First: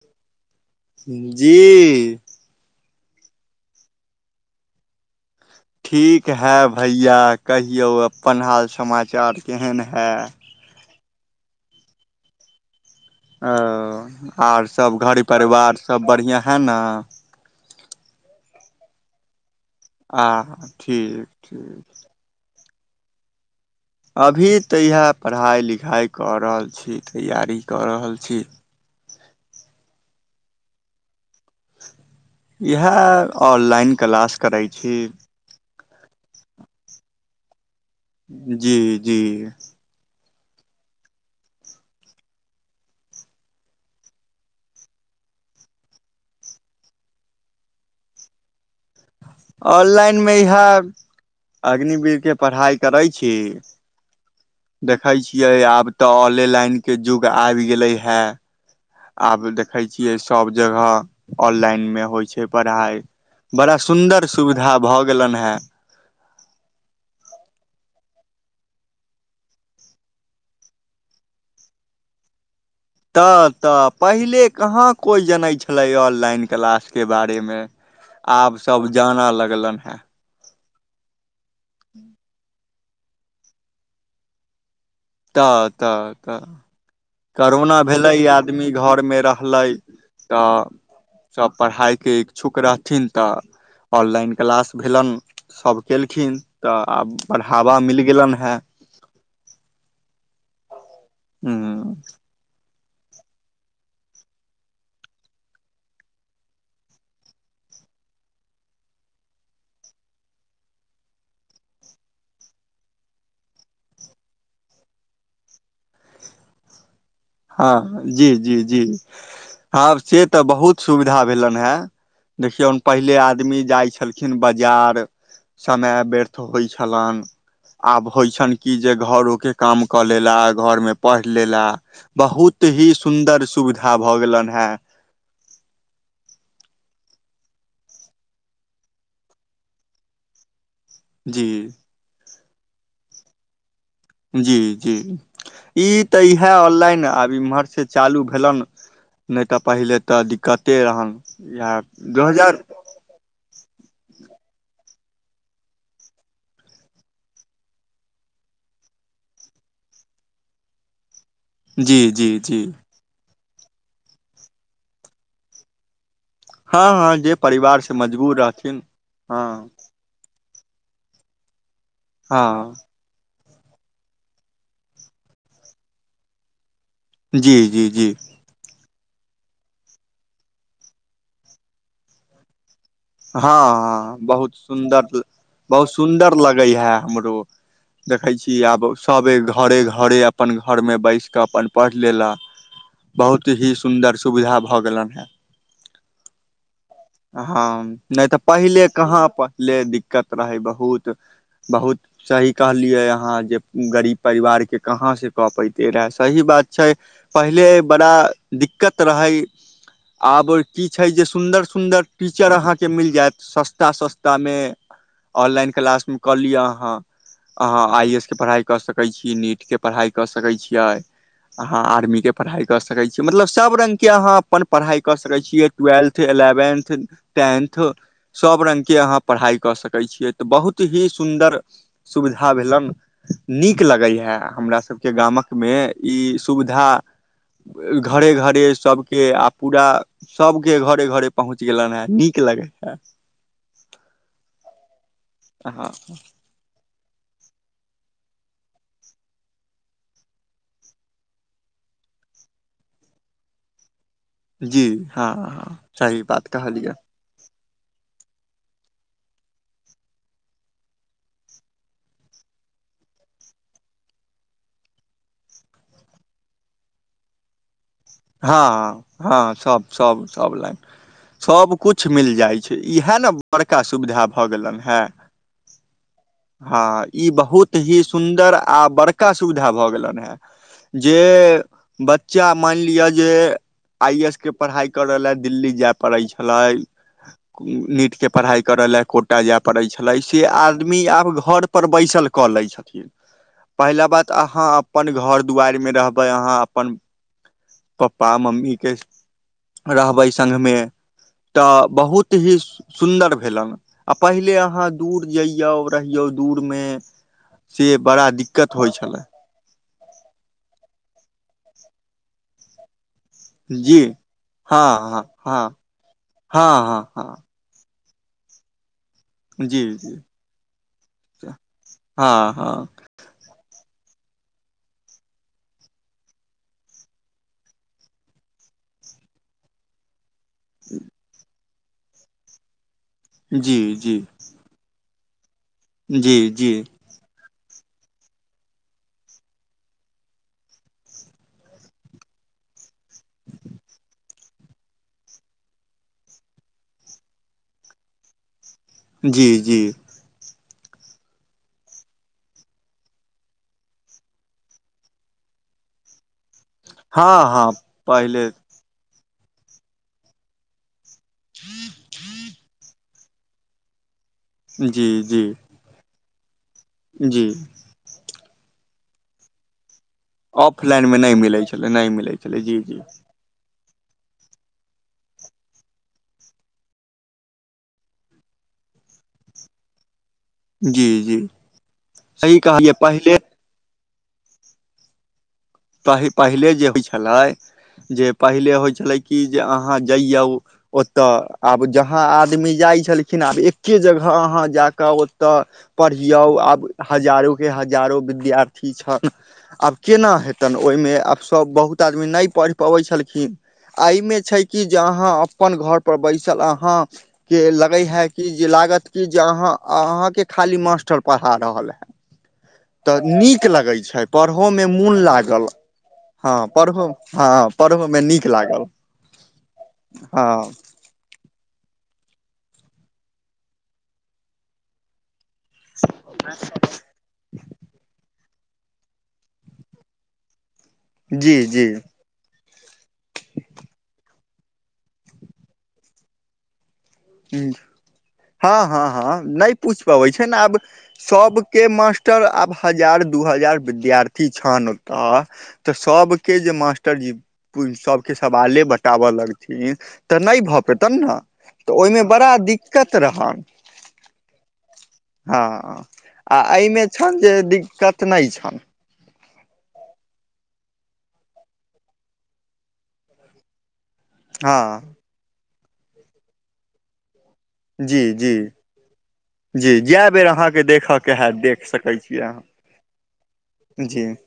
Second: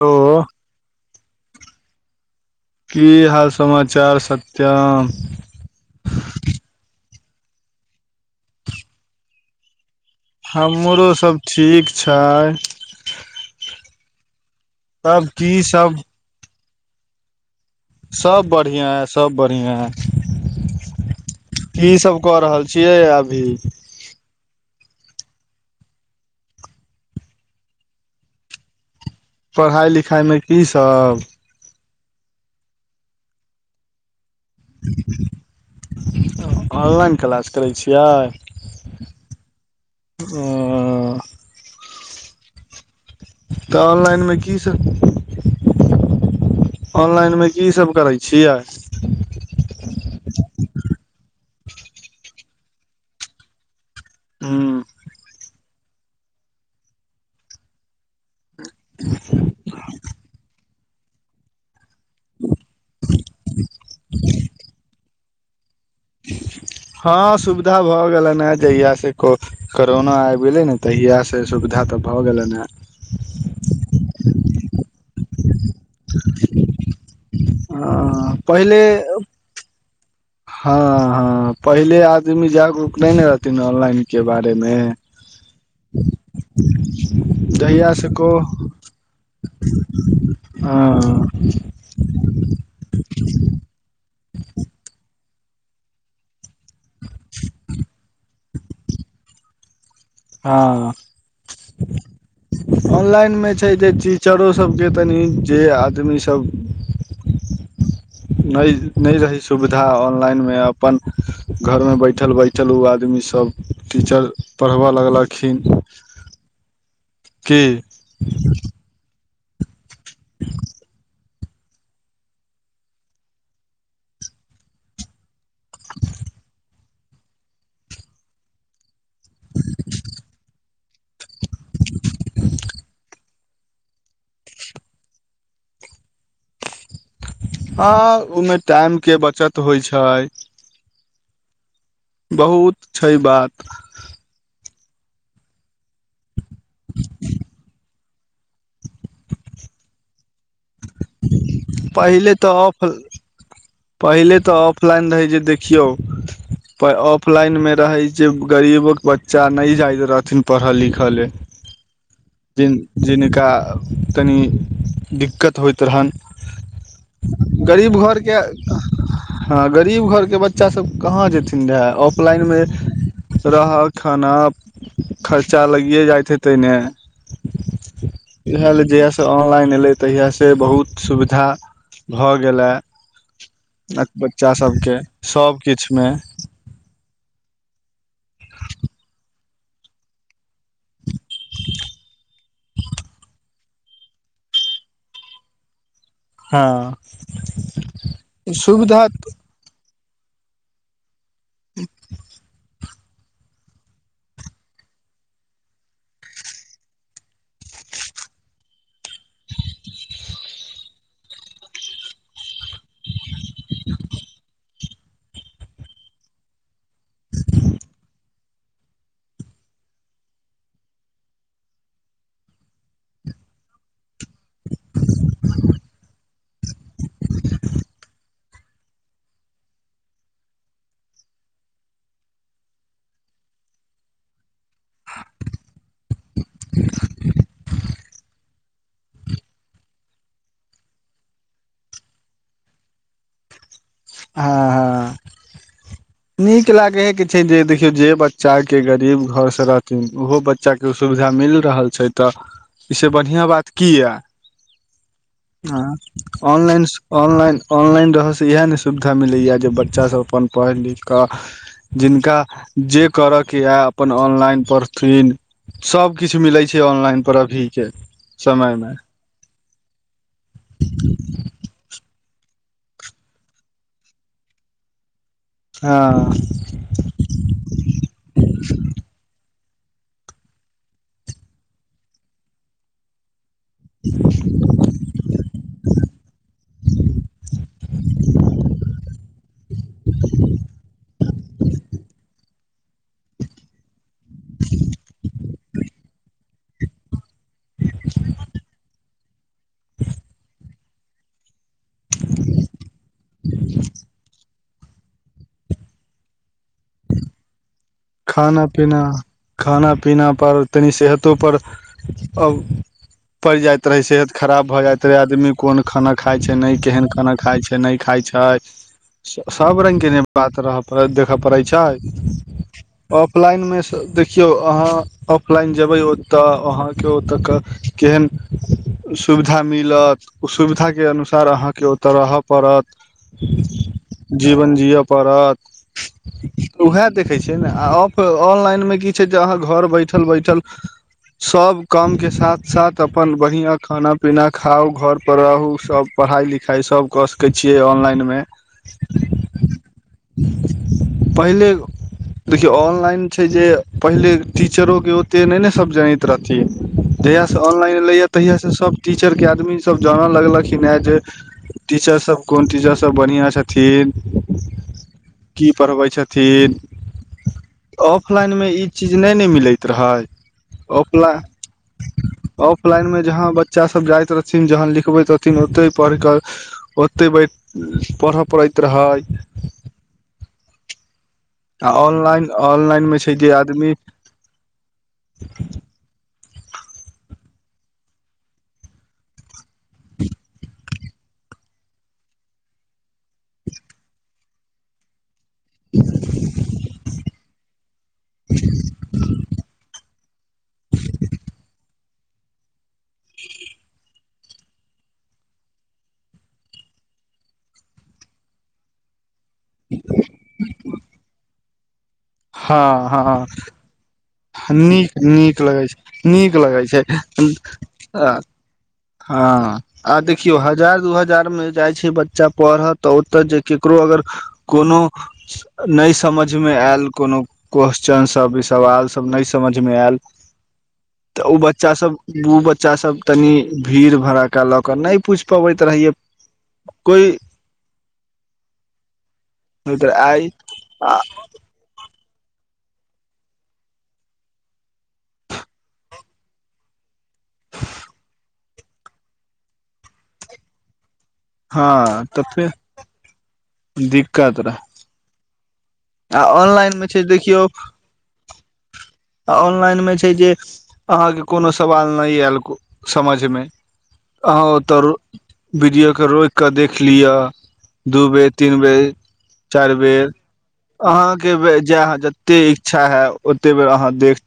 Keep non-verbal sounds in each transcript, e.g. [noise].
तो। जी। की हाल समाचार सत्यम। ठीक है भैया कहियौ अपन हाल समाचार केहन है। हमरो सब ठीक छै। ओ आर सब घरी तब की परिवार सब बढ़िया है नऽ। सब बढ़िआं है सब बढ़िआं है। ठीक ठीक। की सब कऽ रहल छियै अभी। अभी तऽ इहे पढ़ाई लिखाई कऽ रहल छी तैयारी कऽ रहल छी। पढ़ाई लिखाइमे की सब। इहे ऑनलाइन क्लास करै छी। [unintelligible] ऑनलाइन क्लास करै छियै। ओऽ। जी जी तऽ ऑनलाइनमे कीसब। [unintelligible] ऑनलाइनमे की सब करै छियै। ऑनलाइन मे इहे अग्निवीरके पढ़ाई करै छी। हूँ देखै छियै आब तऽ ऑलेलाइनके जुग आबि गेलै है। आब देखै छियै सब जगह ऑललाइनमे। होइ छै पढ़ाई बड़ा सुन्दर सुविधा भऽ गेलनि हेँ। हँ सुविधा भऽ गेलनि हेँ जहियासे को। करोना आबि गेलै नै तहियासे सुविधा तऽ भऽ गेलैनि हेँ। तऽ तऽ पहिले कहाँ कोई जनै छ। छलै ऑनलाइन क्लासके बारेमे हे आब सब पहिले जान लगलन हेँ। हँ हँ पहिले आदमी जागरूक नहि न रहथिन ऑनलाइनके बारेमे। तऽ- तऽ- तऽ। करोना जहिया से भेलै को आदमी घरमे रहलै तऽ। हँ सब पढ़ाई के इच्छुक रहथिन तऽ ऑललाइन क्लास भेलनि। सब केलखिन तऽ आब बढ़ावा मिल गेलन हेँ। हँ। ऑनलाइनमे छै जे टीचरोसभके तनि जे आदमी सब। नइ नइ रहै सुविधा ऑनलाइनमे अपन घरमे बैठल बैठल उ आदमी सब। टीचर पढ़ब लगलखिन। की हँ जी जी जी आब से तऽ बहुत सुविधा। भेलनहेँ देखियौन पहिले आदमी जाइ छलखिन बजार। समय व्यर्थ होइ छलनि। आब होइ छनि की जे, घरोे काम कऽ लेला घरमे पढ़ि लेला। बहुत ही सुन्दर सु सुविधा भऽ गेलनि हैं। हँ उ में टाइम के बचत होइ छै। जी बहुत छै बात। जी-जी ई तऽ इहै ऑनलाइन आब इम्हर से चालू भेलनि, नहि तऽ पहिले तऽ दिक्कते रहनि इएह दू पहिले तऽ हजार ऑफ पहिले तऽ ऑफलाइन रहै जे देखियौ। पै ऑफलाइन मे रहै जे, गरीबक बच्चा नहि जाइत रहथिन पढ़ऽ लिखऽ लेल। जी-जी-जी जिन जिनका कनि दिक्कत होइत रहनि। हँ-हँ जे परिवार से मजबूर रहथिन। हँ रीब घरके बच्चा सब कहाँ जेथिन रैं ऑफलाइनमे हँ रहऽ खाना खर्चा लगिये जाइत हेतै ने। जी-जी-जी। इहै ले जहिया से ऑनलाइन एलै तहिया से बहुत सुविधा भऽ गेलए। हँ-हँ बहुत सुन्दर ल सभ बहुत किछुमे सुंदर लग रैहै हमरो, देखै छी आब सबे घरे-घरे अपन घरमे बैस कऽ अपन पढ़ि लेला, बहुत ही सुन्दर सुविधा भऽ गेलनि हैं। हँ। हँ नहि तऽ पहिले सुविधा कहाँ पहिले दिक्कत रहै बहुत। बहुत। सही कहलियै अहाँ जे गरीब परिवारके कहाँ सँ कऽ पयैते रैं, सही बात छै। पहिले बड़ा दिक्कत रहै आब की छै जे सुन्दर सु सुन्दर टीचर अहाँके मिल जायत सस्ता-सस्तामे। ऑनलाइन क्लासमे कऽ लिअ अहाँ। अहाँ आइ एस के पढ़ाई कऽ सकै छी, नीट के पढ़ाई कऽ सकै छियै। अहाँ आर्मी के पढ़ाई कऽ सकैत छियै, मतलब सब रंगके अहाँ अपन पढ़ाई कऽ सकै छियै, टूवेल्थ एलेव वेन्थ, टेन्थ। सब रंगके अहाँ पढ़ाई कऽ सकै छियै, तऽ बहुत ही सुन्दर। सुविधा भेलन नीक लगै है हमरा। सबके गामकमे ई सुविधा। घरे-घरे सबके आ पूरा सबके घरे-घरे। पहुँच गेलनि हैं, नीक लगैत हैंत। आ हँ-हँ नीक लागै हय के छै जे देखियो जे बच्चा के गरीब घर स रहथिन उहो बच् च्चाके उ सुविधा मिल रहल छै तऽ, ई से बढ़ियाँ बात की याए। जी हँ-हँ सही बात कहलियै। ऑनलाइन-ऑनलाइन रहऽ से इहै ने सुविधा मिलैया जे बच्चा सब अपन पढ़ लिख कऽ जिनका जे करऽ के या अपन ऑनलाइन पढ़थिन। सबकिछ मिलै छै, ऑनलाइन पर अभीके। समयमे हँ-हँ-सब-सब-सब लाइन सब। कुछ मिल जाइत छै, इहै ने बड़का सुविधा भऽ गेलनि हैं। हँ। हँ, ई बहुत ही सुन्दर! आ बड़का सुविधा भऽ गेलनि हैं। जे बच्चा माइन लिय जे, आई ए एस के पढ़ाई करऽ लै दिल्ली जै पड़ै छलै। नीटके पढ़ाई करऽ लै कोटा जै पड़ै छलै, से आदमी आब घर पर बैसल कऽ लै छथिन, पहिला बात अहाँ अपन घर दुआरिमे रहबै, अहाँ अपन पप्पा मम्मी के रहबै संघमे। तऽ बहुत ही सुन्दर भेलन। आ पहिले अहाँ दूर जइयौ, रहियौ दूरमे। से बड़ा खाना- दिक्कत होइ पीना, छलै खाना-पीना पर, तनी सेहतोपर, अब पड़ जाइत जी रहै, सेहत खराब भऽ जाइत हँ रहै, हँ आदमी हँ कोन खाना खाय छै, हँ नै हँ केहन खाना हँ खाय छै, नै खाय छैय। सब जी रंगके जी ने बात रहऽ, पड़ देखऽ पड़ै छै। हँ हँ ऑफलाइनमे सँ देखियौ अहाँ। ऑफलाइन जेबै ओतऽ, अहाँके ओतऽ कऽ केहन सुविधा मिलत। ओ सुविधाके अनुसार, अहाँके ओतऽ रहऽ पड़त। जी-जी। जीवन जिय पड़त। जी! जी! उएह देखै छियै ने, आ ऑ ऑनलाइन मे की छै जे, अहाँ घर बैठल -बैठल सब काम के साथ -साथ अपन बढ़ियां खाना पीना खाउ, घर पर रहू, सब पढ़ाई -लिखाई सब कर सकै छियै, ऑनलाइन मे। जी- जी। पहिले देखियौ ऑनलाइन छै जे, पहिले टीचरोके ओते नहि ने सब जनैत रहथिन। हँ जहिआासँ हँ ऑनलाइन लैए पहिले तहियासँ सभ टीचर के आदमी सब जाने लगलखिन हे जे, टीचर सब कोन टीचर सभ बढ़िआँ छथिन। जी- जी। की पढ़बै छथिन। जी! ऑफलाइनमे ई चीज नहि ने मिलैत रहै। ऑफलाइनमे नहि ऑफलाइन, मिलै छलै नहि मिलै छलै जी जी ऑफलाइनमे जहाँ बच्च बच्चासभ जाइत रहथिन, जहन लिखबैत रहथिन ओतहि पढ़िकऽ ओतेक बैठ पढ़य पड़ैत रहै। जी- जी! आ ऑनलाइन, सही कहलियै ऑनलाइन मे छै पहिले जे आदमी पहि पहिले जे होइ छलै जे, पहिले होइ छलै कि, जे अहाँ जइयौ। ओतय आब जहाँ आदमी जाइत छलखिन, आब एक्के जगह अहाँ जा कऽ ओ तऽ, पढ़ियौ, आब हजारो के हजारो विद्यार्थी छल, आब केना हेतनि, ओहिमे आब सभ बहुत आदमी नहि पढ़ि पबै छलखिन। एहिमे छै कि जे, अहाँ अपन घरपर बैसल अहाँ के लगै है कि जे, लागत कि जे, अहाँ अहाँके खाली मास्टर पढ़ा रहल है। हँ तऽ हँ नीक लगैत छै, पढ़हो मे मोन नीक लाग नीक लगै छै हँ नीक लगै छै पढ़हो हँ पढ़हो मे नीक लागल। हँ आ देखियौ हँ हजार दू हजार मे। जाय छै बच्चा पड़ऽ तऽ ओतऽ जे केकरो अगर कोनो। नै समझ मे एल कोनो। कोस्चन सब ई सवाल सब नै समझमे एल तऽ ओ जी जी बच्चा सब। बू बच्चा सब तनी भीड़ भड़ाका लऽ कऽ नै पूछ पबैत रहियै। कोइ हूँ, हँ, हँ, हँ नै पूछ पाबै छै आइ ने आब सबके मास्। टर आब हजार दू हजार विद्यार्थी छन ओतऽ। तऽ सबके जे मास्टरजी। पू सबके सवाले बताबऽ लगथिन तऽ नै भऽ पेतन नऽ। तऽ ओय मे हँ तऽ बड़ा फेर दिक्कत रहत। दिक्कत रहै हँ आ ऑनलाइन एयमे मे छै छन जे दिक्कत नै छन। आ ऑनलाइन मे छै जे आहाँके कोनो सवाल नै एल समझमे। आहाँ ओतऽ रो हँ वीडियोके रोइक कऽ देख लिअ। जी दू बेर जी तीन बेर। चैर जी बेर जए अहाँके देखयके आहाँके हैत बे देख जेय सकैत छियै अहाँ जेतेए इच्छा हे ओते बेर आहाँ जी देख।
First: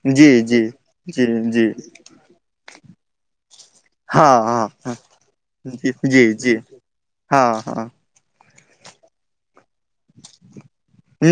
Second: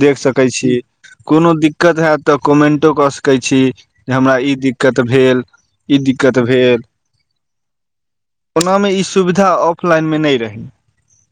देख जी सकै जी छी जी कोनो जी दिक्कत हेएत तऽ कमेन्टो कऽ सकै छी। जे हमरा ई हँ हँ दिक्कत भेल जी ई जी दिक्कत जी भेल। हँ, हँ। ओनामे ई सुविधा अप। लाइन मे नै रही।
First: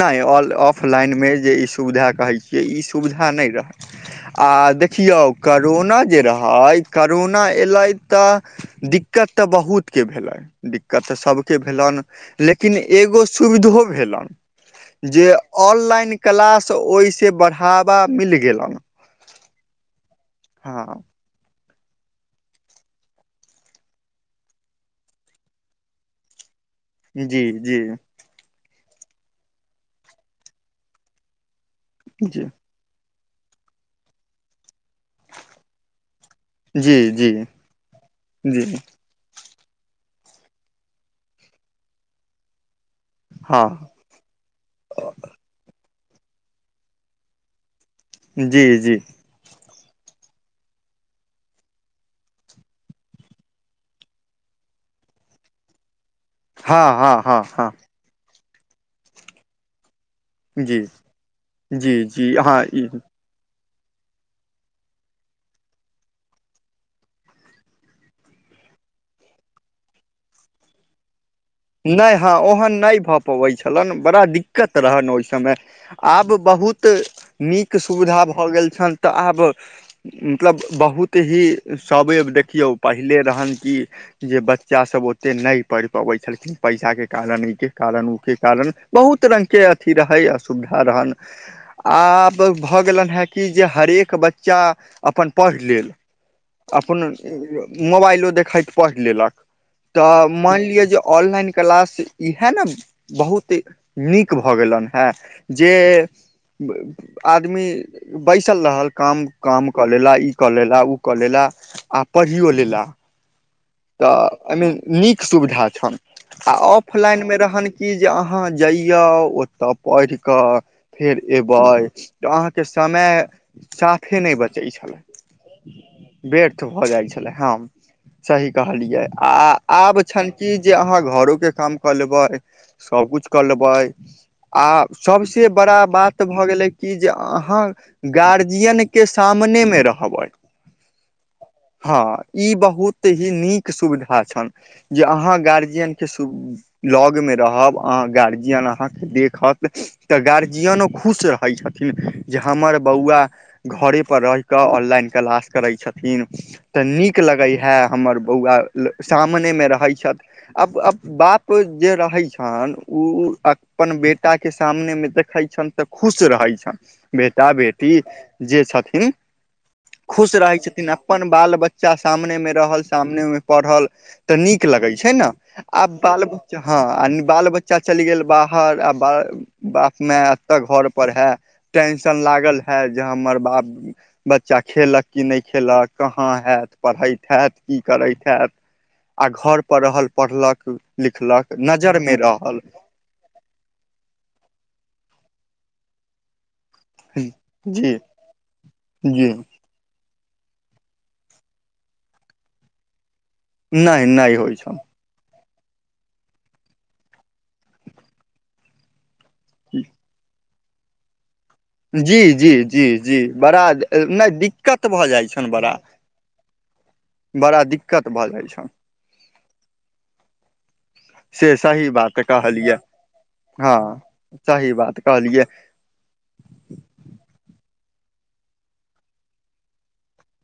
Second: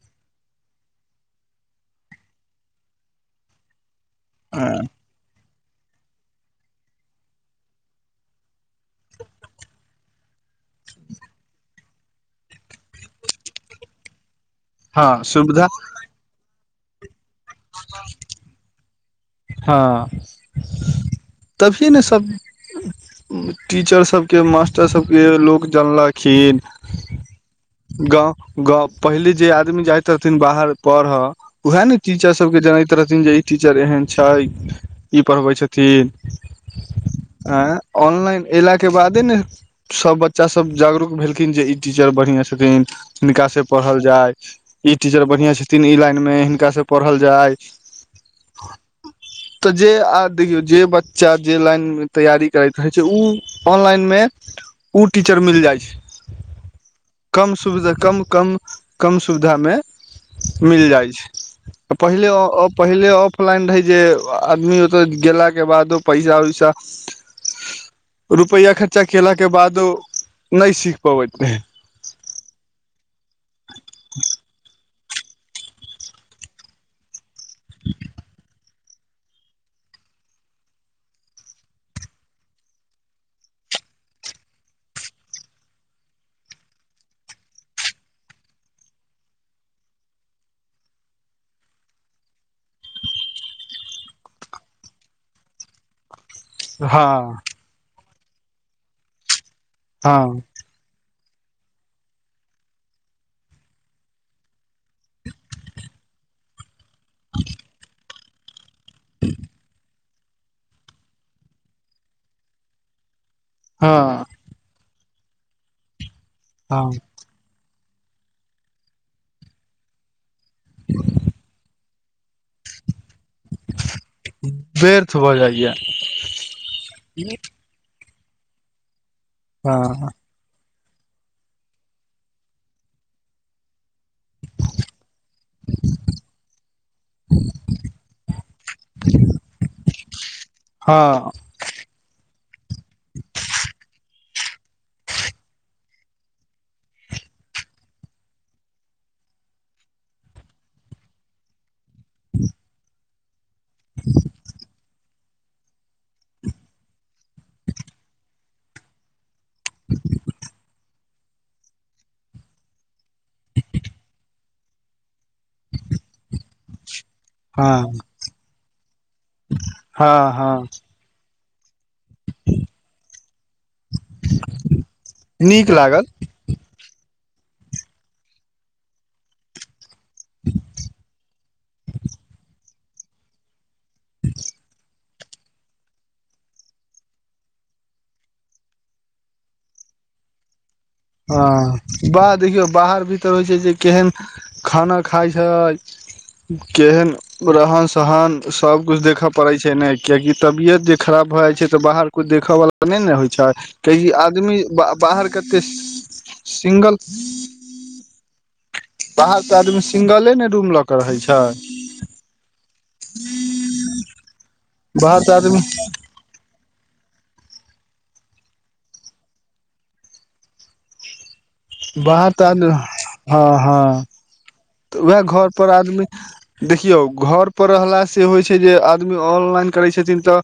नै ऑफलाइन मे जे ई सुविधा कहै छियै ई सुविधा नै रहैय। आ देखियौ करोना जे रहै करोना एलै तऽ। दिक्कत तऽ बहुत के भेलै दिक्कत तऽ सबके भेलन लेकिन एगो। सुविधो भेलन हँ जे सुविधा ऑनलाइन। क्लास ओहिसे बढ़ावा मिल गेलन। हँ। हँ। तभिये ने सब- टीचर सबके मास्टर सबके लोक जनलखिन। जी, जी। गाँव, गाँव पहले जे आदमी जाइत रहथिन बाहर पढ़ऽ उएहे ने - टीचर जी सबके जनैत रहथिन जे ई टीचर एहन छै ई पढ़बै छथिन। जी जी एँ ऑनलाइन एला जी के बाद। तेै ने सब बच्चा सब जागरूक भेलखिन जे ई टीचर बढ़िया छथिन हिनका से हँ पढ़ल। जाय ई टीचर बढ़िया छथिन ई लाइन मे हिनका से पढ़ल जाय। जी, जी तऽ जे आ देखियौ जे बच्चा जे लाइन मे तैयारी करैत रहै छै उ। ऑनलाइनमे उ टीचर मिल जाय छै। हँ हँ हँ कम हँ सुविधा कम, कम, कम सुविधा मे- जी मिल जाय छै जी पहिले जी हँ ई -पहिले ऑफलाइन रहै जे- [unintelligible] आदमी ओतऽ गेला के बादो पैसा उैसा। रुपैया खर्चा केला के बादो नै सीख पबैत रहेै। नैय हँ ओहन नैय भऽ पबै छेलैन बड़ा दिक्कत। रहन ओय समय आब बहुत नीक सुविधा भऽ गेल छन। तऽ आब मतलब बहुत ही सवैव देखियौ पहिले रहनि कि जे बच्चा सब ओते न पढ़ पबैय छलखिन पैसाके कारण इ के कारण ऊ के कारण बहुत रंग के अथी रहै असुविधा रहनि। आब भऽ गेलनि हेँ कि जे हरेक बच्चा अपन पढ़ि लेल। अपन हँ मोबाइलो देखैत पढ़ि लेलक हँ त माइन लियऽ ऑनलाइन क्लास इहा ने बहुत नीक भऽ गेलनि। ह जे आदमी बैसल रहल काम काम कऽ लेला ई कऽ लेला ओ कऽ लेला। आ पढ़ियो लेला हँ तऽ एहिमे नीक सुविधा छनि। आ हँ ऑफलाइन मे रहन कि जे अहाँ जइया ओतऽ पढ़ि कऽ फेर एबैय तऽ अहाँके समय साफे नहि बचै छलै व्यर्थ भऽ जाइया व्यर्थ भऽ जाइ छलै हम सही कहलियै आ आब हँ छनि कि जे अहाँ घरो के काम क लेबैय सबकुछ क लेबैय। आ सबसे बड़ा बात भऽ गेलै कि जे अहाँ गार्जियनक के सामने मे रहबय। हँ। हँ ई बहुत ही नीक सुविधा छनि जे अहाँ गार्जियन के सु लऽग मे रहब अहा गार्जियन अहाँके देखत। तऽ गार्जियनो खुश रहै छथिन जे हमर बौआ घरे पर रहि कऽ ऑनलाइन क्लास करै छथिन। तऽ नीक लगै है हमर बौआ सामनेमे रहैय छथि आब आब बाप जे रहै छनि उ अपन बेटाके सामनेमे देखै छनि तऽ खुश रहै छन। बेटा बेटी हँ जे छथिन हँ खुश रहै हँ छथिन अप अपन बाल बच्चा सामने में रहल सामने में पढ़ल ते नीक लगे छै ने नीक आब लागल बाल बच्चा हँ आ बाल बच्चा चइल गेल बाहर आ ब बाप माय एतऽ घर पर है टेंशन लागल है जे हमर बाप बच्चा खेलक की नहि खेलक कहाँ हैत पढ़ैत हैत की करैत हैत। आ घरपर रहल पढ़लक लिखलक नजर हँ मे बाह रहल देखियौ बाहर भीतर होइ छै जे केहन खाना खाइ छै। केहन रहन जी सहन सब कुछ देखऽ जी पड़े छै। छै ने कियकि तबियत जे खराब भए जाइ छै तऽ बाहर कुछ देखऽ बला नइ ने होइ छै। नहि कहियो नहि होइ आदमी ब छनि बाहर कतेऽ सिंगल बाहर त आदमी सिंगले ने रूम लऽ क रहैत छै। जी जी जी जी बड़ा नहि दिक्कत भऽ बाहर जाइ तऽ छनि आदमी बड़ा। बड़ा दिक्कत भऽ जाइ छन। से सही बात बाहर कहलियै त [unintelligible] हँ हँ सही तऽ बात वैह कहलियै घर पर आदमी देखियौ घर पर रहलासँ होइ छै जे आदमी ऑनलाइन करैत छथिन तऽ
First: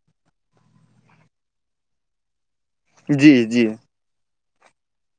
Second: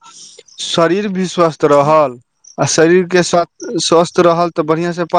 शरीर भी स्वस्थ रहल आ शरीर के जी साथ जी स्वस्थ रहल तऽ बढ़िआँ से प